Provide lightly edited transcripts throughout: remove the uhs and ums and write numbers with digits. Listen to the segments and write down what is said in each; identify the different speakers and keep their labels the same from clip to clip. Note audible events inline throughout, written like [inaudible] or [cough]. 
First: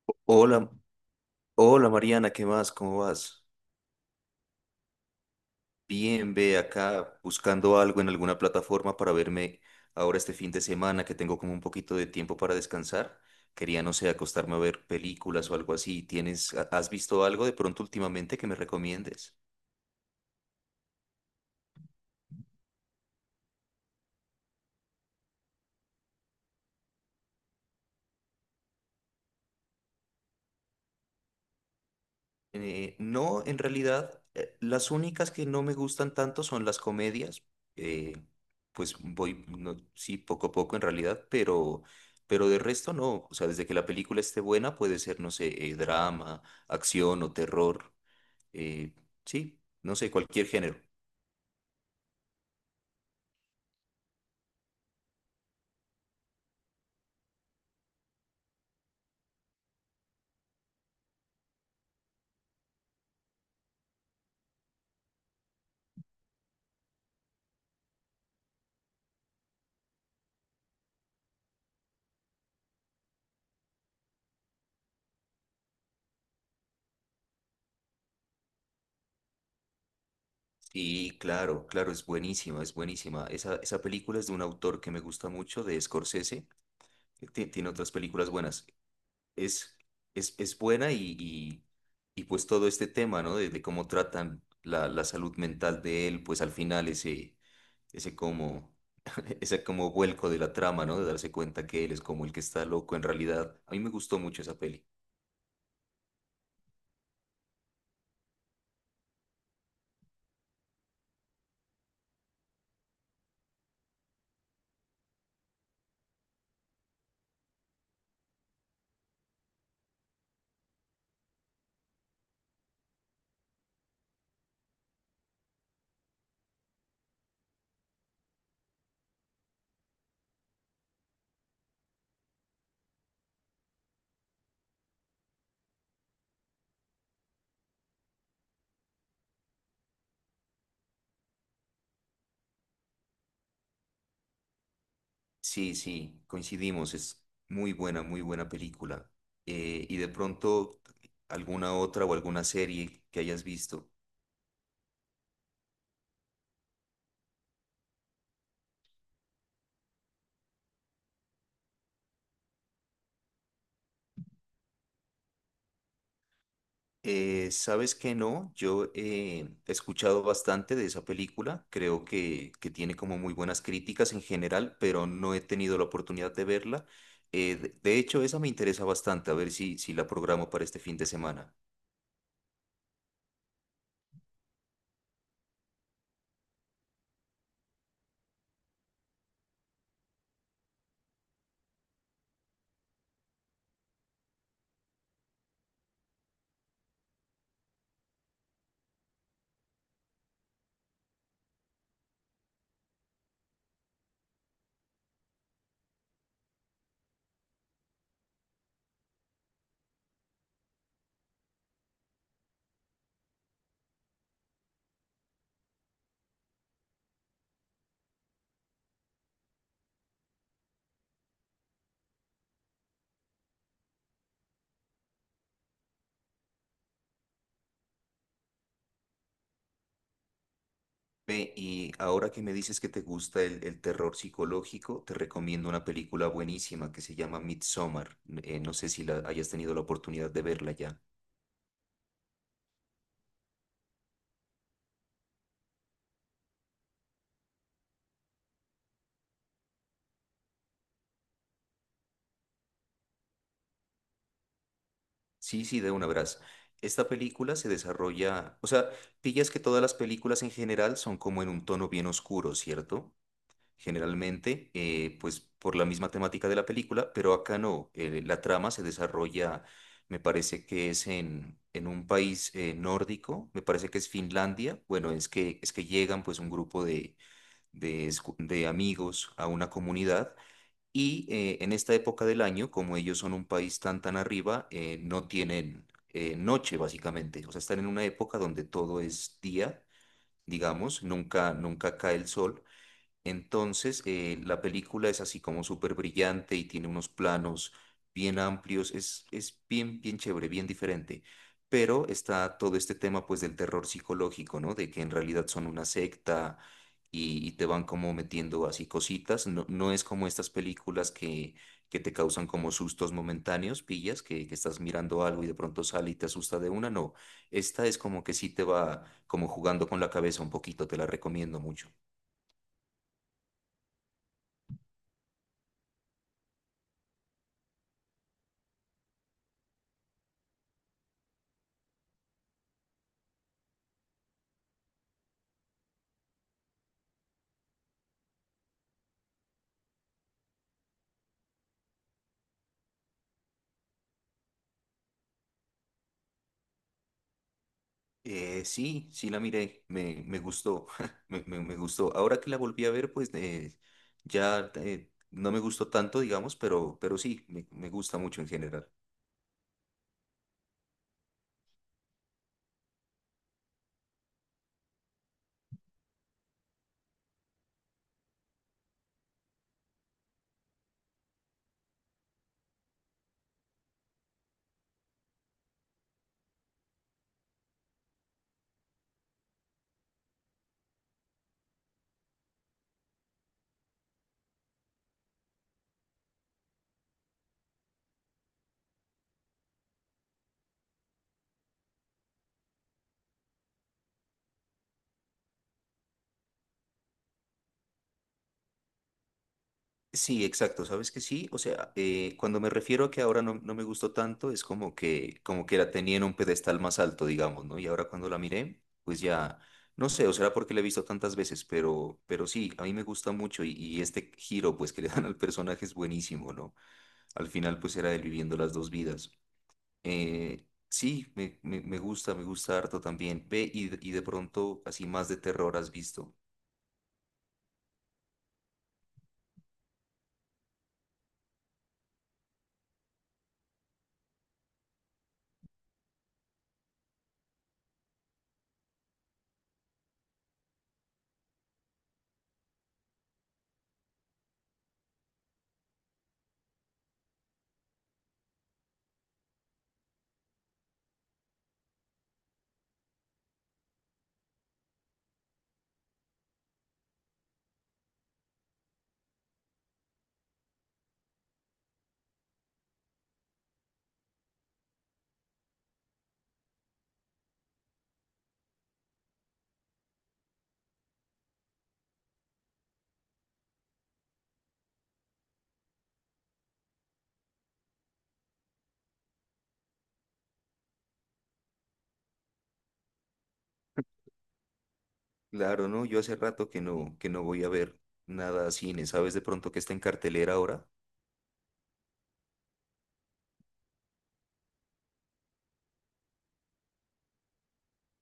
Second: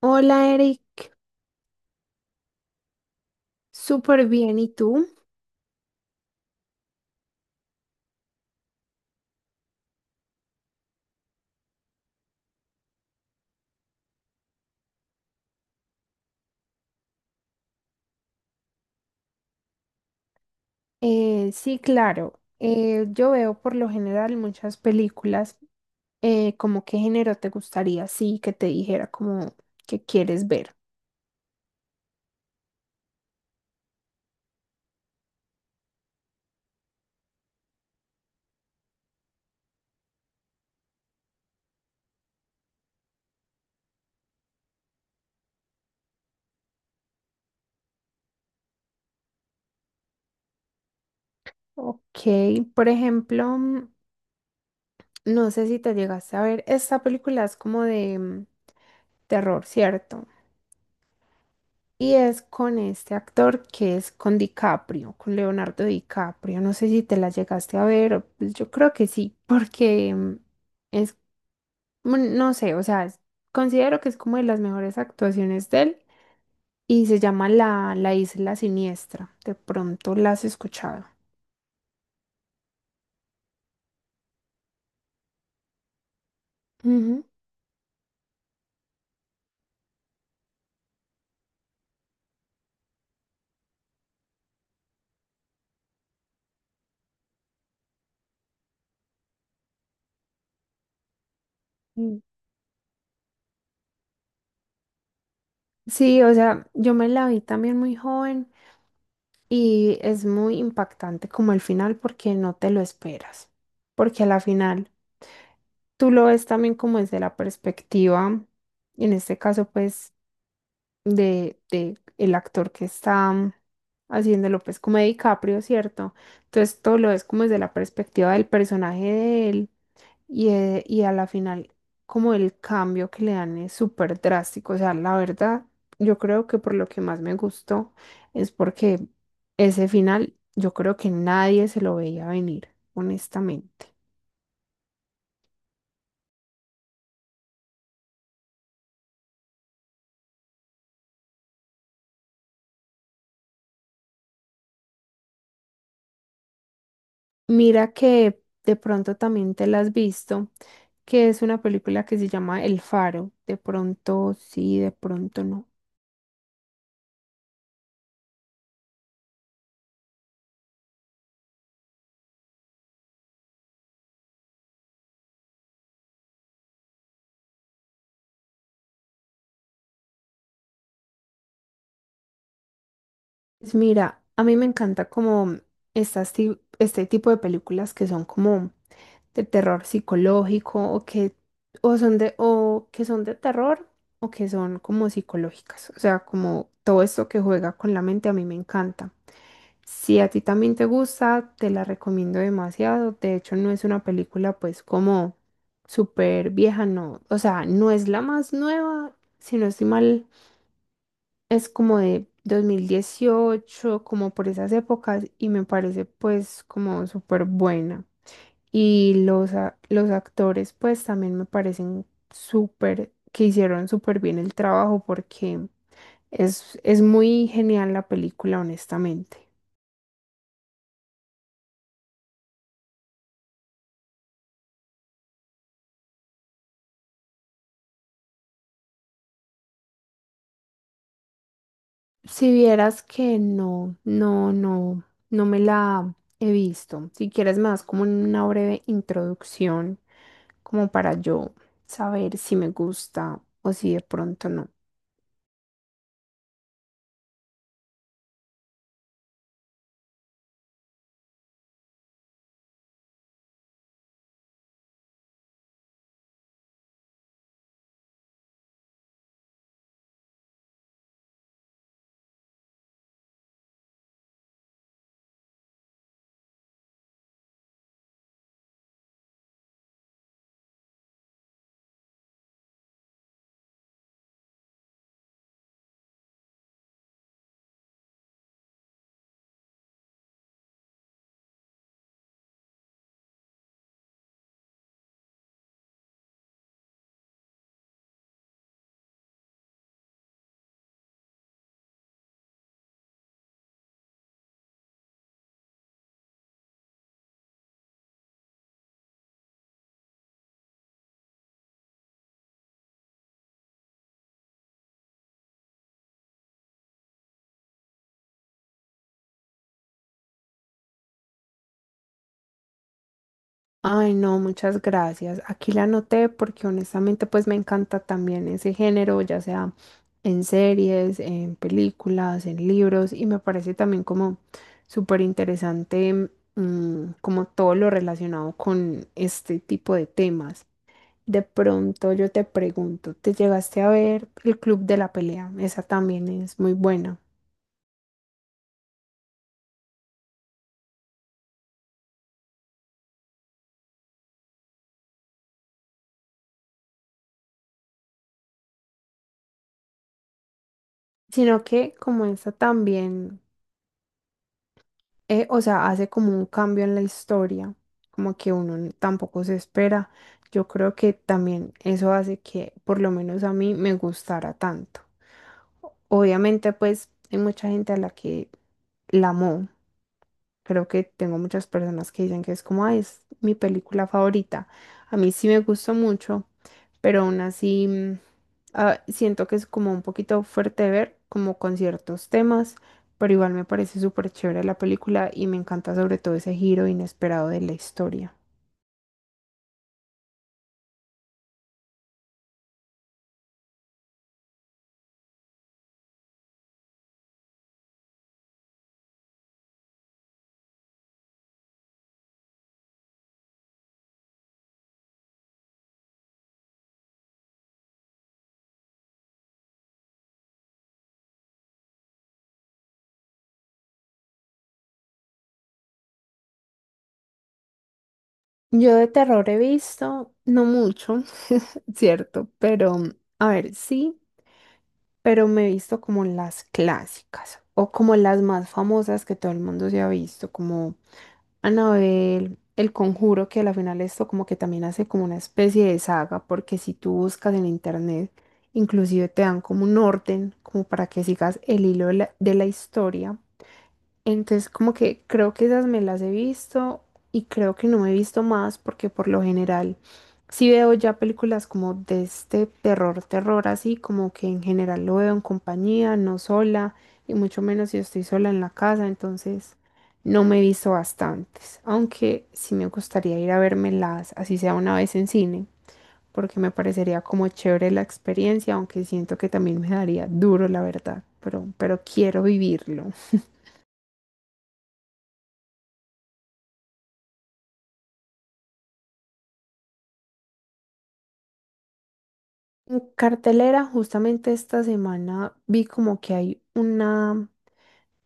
Speaker 1: Hola
Speaker 2: Hola,
Speaker 1: Eric,
Speaker 2: hola Mariana, ¿qué más? ¿Cómo vas?
Speaker 1: súper bien. ¿Y tú?
Speaker 2: Bien, ve acá buscando algo en alguna plataforma para verme ahora este fin de semana que tengo como un poquito de tiempo para descansar. Quería, no sé, acostarme a ver películas o algo así. ¿ Has visto algo de pronto últimamente que me recomiendes?
Speaker 1: Sí, claro. Yo veo por lo general muchas películas. ¿Cómo qué género te gustaría? Sí, que te dijera como que quieres ver.
Speaker 2: No, en realidad, las únicas que no me gustan tanto son las comedias. eh, pues voy, sí, poco a poco en realidad, pero de resto no. O sea, desde que la película esté buena, puede ser, no sé, drama, acción o terror. eh, sí, no sé, cualquier género.
Speaker 1: Ok, por ejemplo, no sé si te llegaste a ver, esta película es como de terror, ¿cierto? Y es con este actor que es con DiCaprio, con Leonardo DiCaprio. No sé si te la llegaste a ver, pues yo creo que sí, porque es no sé, o sea, considero que es como de las mejores actuaciones de él y se llama la Isla Siniestra. De pronto la has escuchado.
Speaker 2: Sí, claro, claro, es buenísima, es buenísima. Esa película es de un autor que me gusta mucho, de Scorsese.
Speaker 1: Ujú.
Speaker 2: Tiene otras películas buenas. es, es buena y pues todo este tema, ¿no? De cómo tratan la salud mental de él, pues al final ese como, [laughs] ese como vuelco de la trama, ¿no? De darse cuenta que él es
Speaker 1: Mm.
Speaker 2: como el que está loco en realidad. A mí me gustó mucho esa peli.
Speaker 1: Sí, o sea, yo me la vi también muy joven y es muy impactante como el final porque no te lo esperas. Porque a la final tú lo ves también como desde la perspectiva, en este caso pues de el actor que está haciéndolo, pues como de DiCaprio, ¿cierto? Entonces todo lo ves como desde la perspectiva del personaje de él y a la final como el cambio que le dan es súper drástico. O sea, la verdad, yo creo que por lo que más me gustó es porque ese final yo creo que nadie se lo veía venir, honestamente.
Speaker 2: Sí, sí, coincidimos, es muy buena película. Y de pronto, alguna otra o alguna serie que hayas visto.
Speaker 1: Mira que de pronto también te la has visto, que es una película que se llama El Faro. De pronto sí, de pronto no.
Speaker 2: ¿Sabes que no? Yo he escuchado bastante de esa película, creo que tiene como muy buenas críticas en general, pero no he tenido la oportunidad de verla. De hecho, esa me interesa bastante, a ver si la programo para este fin de semana.
Speaker 1: Pues mira, a mí me encanta como este tipo de películas que son como de terror psicológico o que o que son de terror o que son como psicológicas. O sea, como todo esto que juega con la mente a mí me encanta. Si a ti también te gusta, te la recomiendo demasiado. De hecho, no es una película pues como súper vieja, no. O sea, no es la más nueva, si no estoy mal, es como de 2018, como por esas épocas, y me parece pues como súper buena. Y los actores pues también me parecen súper, que hicieron súper bien el trabajo porque es muy genial la película, honestamente.
Speaker 2: Ve, y ahora que me dices que te gusta el terror psicológico, te recomiendo una película buenísima que se llama Midsommar. No sé si la hayas tenido la oportunidad de verla ya.
Speaker 1: Si vieras que no, no me la he visto. Si quieres más como una breve introducción, como para yo saber si me gusta o si de pronto no.
Speaker 2: Sí, sí, de una verás. Esta película se desarrolla, o sea, pillas que todas las películas en general son como en un tono bien oscuro, ¿cierto? Generalmente, pues por la misma temática de la película, pero acá no. La trama se desarrolla, me parece que es en un país nórdico, me parece que es Finlandia. Bueno, es que llegan pues un grupo de amigos a una comunidad y en esta época del año, como ellos son un país tan tan arriba, no tienen noche básicamente. O sea, están en una época donde todo es día, digamos, nunca cae el sol. Entonces, la película es así como súper brillante y tiene unos planos bien amplios, bien chévere, bien diferente. Pero está todo este tema pues del terror psicológico, ¿no? De que en realidad son una secta y te van como metiendo así cositas. No es como estas películas que te causan como sustos momentáneos, pillas, que estás mirando algo y de pronto sale y te asusta de una. No, esta es como que sí te va como jugando con la cabeza un poquito, te la recomiendo mucho.
Speaker 1: Ay, no, muchas gracias. Aquí la anoté porque honestamente pues me encanta también ese género, ya sea en series, en películas, en libros y me parece también como súper interesante, como todo lo relacionado con este tipo de temas. De pronto yo te pregunto, ¿te llegaste a ver el Club de la Pelea? Esa también es muy buena.
Speaker 2: Sí, sí la miré, me gustó, [laughs] me gustó. Ahora que la volví a ver, pues ya no me gustó tanto, digamos, pero sí, me gusta mucho en general.
Speaker 1: Sino que como esa también, o sea, hace como un cambio en la historia, como que tampoco se espera. Yo creo que también eso hace que por lo menos a mí me gustara tanto. Obviamente, pues hay mucha gente a la que la amó. Creo que tengo muchas personas que dicen que es como, "Ay, es mi película favorita". A mí sí me gustó mucho, pero aún así, siento que es como un poquito fuerte de ver, como con ciertos temas, pero igual me parece súper chévere la película y me encanta sobre todo ese giro inesperado de la historia.
Speaker 2: Sí, exacto, sabes que sí, o sea, cuando me refiero a que ahora no me gustó tanto, es como como que la tenía en un pedestal más alto, digamos, ¿no? Y ahora cuando la miré, pues ya, no sé, o será porque la he visto tantas veces, pero sí, a mí me gusta mucho y este giro, pues que le dan al personaje es buenísimo, ¿no? Al final, pues era él viviendo las dos vidas. Sí, me gusta harto también. Ve, de pronto así más de terror has visto.
Speaker 1: Yo de terror he visto, no mucho, [laughs] cierto, pero a ver, sí, pero me he visto como las clásicas o como las más famosas que todo el mundo se ha visto, como Anabel, El Conjuro, que a la final esto como que también hace como una especie de saga, porque si tú buscas en internet, inclusive te dan como un orden, como para que sigas el hilo de la historia. Entonces, como que creo que esas me las he visto y creo que no me he visto más porque por lo general sí veo ya películas como de este terror, terror así, como que en general lo veo en compañía, no sola y mucho menos si estoy sola en la casa, entonces no me he visto bastantes, aunque sí me gustaría ir a vermelas, así sea una vez en cine, porque me parecería como chévere la experiencia, aunque siento que también me daría duro, la verdad, pero quiero vivirlo.
Speaker 2: Claro, ¿no? Yo hace rato que no voy a ver nada a cine. ¿Sabes de pronto que está en cartelera ahora?
Speaker 1: En cartelera, justamente esta semana vi como que hay una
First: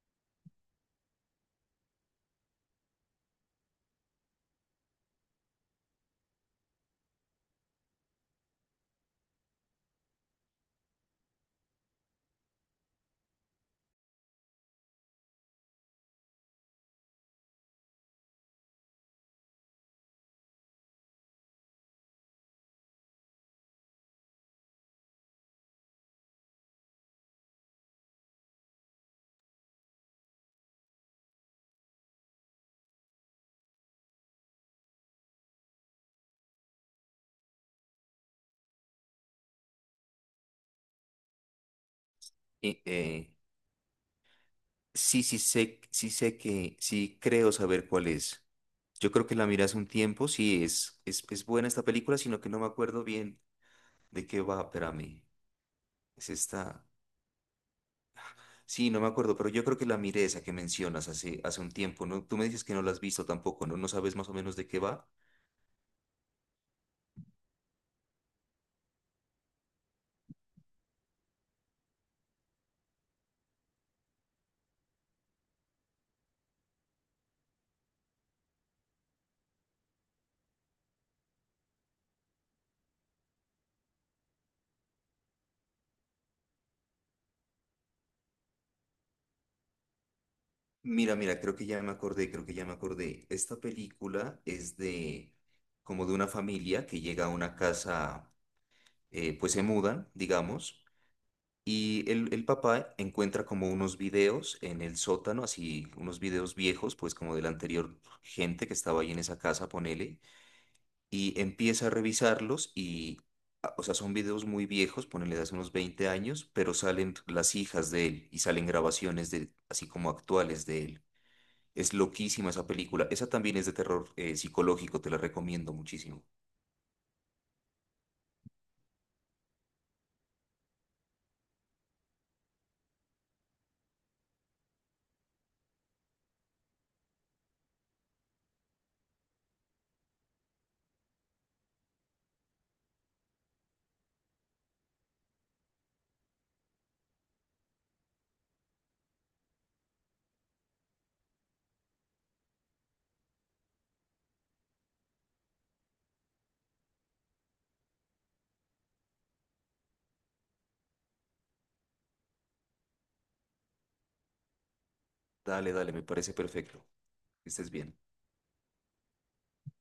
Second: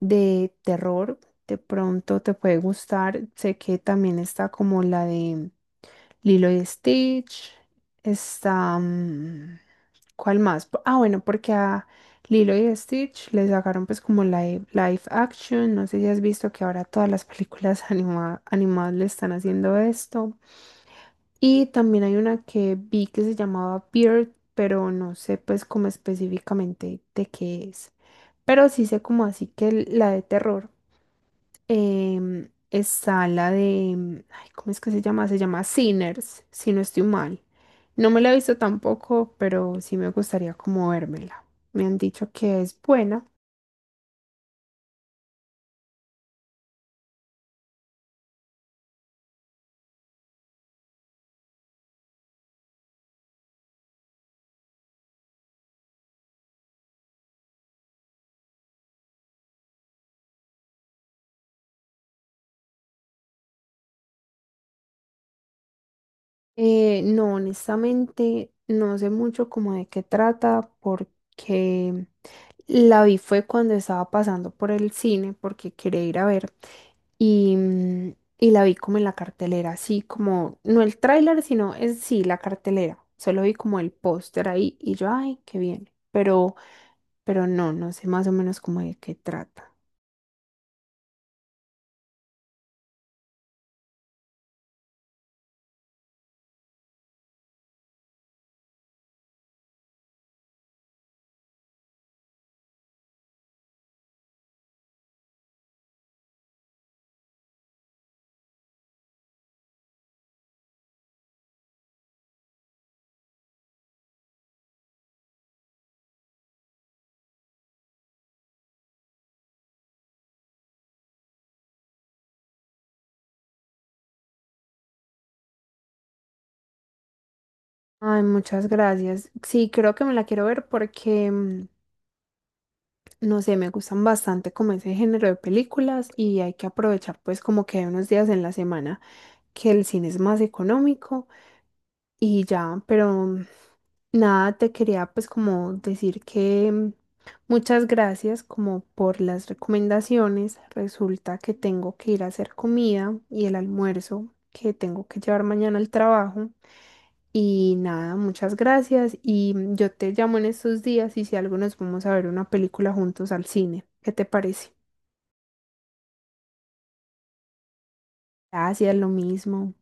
Speaker 1: de terror, de pronto te puede gustar. Sé que también está como la de Lilo y Stitch, está... ¿Cuál más? Ah, bueno, porque a Lilo y Stitch les sacaron pues como live action. No sé si has visto que ahora todas las películas [laughs] animadas le están haciendo esto. Y también hay una que vi que se llamaba Beard, pero no sé pues como específicamente de qué es. Pero sí sé como así que la de terror, está la de, ay, ¿cómo es que se llama? Se llama Sinners, si no estoy mal. No me la he visto tampoco, pero sí me gustaría como vérmela. Me han dicho que es
Speaker 2: Eh,
Speaker 1: buena.
Speaker 2: eh, sí, sí sé sí creo saber cuál es. Yo creo que la miré hace un tiempo, sí es buena esta película, sino que no me acuerdo bien de qué va, espérame. Es esta. Sí, no me acuerdo, pero yo creo que la miré esa que mencionas hace un tiempo, ¿no? Tú me dices que no la has visto tampoco, ¿no? ¿No sabes más o menos de qué va?
Speaker 1: No, honestamente, no sé mucho como de qué trata porque la vi fue cuando estaba pasando por el cine porque quería ir a ver y, y la vi como en la cartelera, así como, no el tráiler, sino es sí, la cartelera. Solo vi como el póster ahí y yo, ay, qué bien. Pero no, no sé más o menos como de qué trata.
Speaker 2: Mira, mira, creo que ya me acordé, creo que ya me acordé. Esta película es de como de una familia que llega a una casa, pues se mudan, digamos, y el papá encuentra como unos videos en el sótano, así unos videos viejos, pues como de la anterior gente que estaba ahí en esa casa, ponele y empieza a revisarlos y o sea, son videos muy viejos, ponele de hace unos 20 años, pero salen las hijas de él y salen grabaciones de, así como actuales de él. Es loquísima esa película. Esa también es de terror psicológico, te la recomiendo muchísimo.
Speaker 1: Ay, muchas gracias. Sí, creo que me la quiero ver porque no sé, me gustan bastante como ese género de películas y hay que aprovechar pues como que hay unos días en la semana que el cine es más económico y ya, pero nada, te quería pues como decir que muchas gracias como por las recomendaciones. Resulta que tengo que ir a hacer comida y el almuerzo que tengo que llevar mañana al trabajo. Y nada, muchas gracias. Y yo te llamo en estos días y si algo nos vamos a ver una película juntos al cine. ¿Qué te parece?
Speaker 2: Dale, dale, me parece perfecto. Que estés bien.
Speaker 1: Gracias, lo mismo.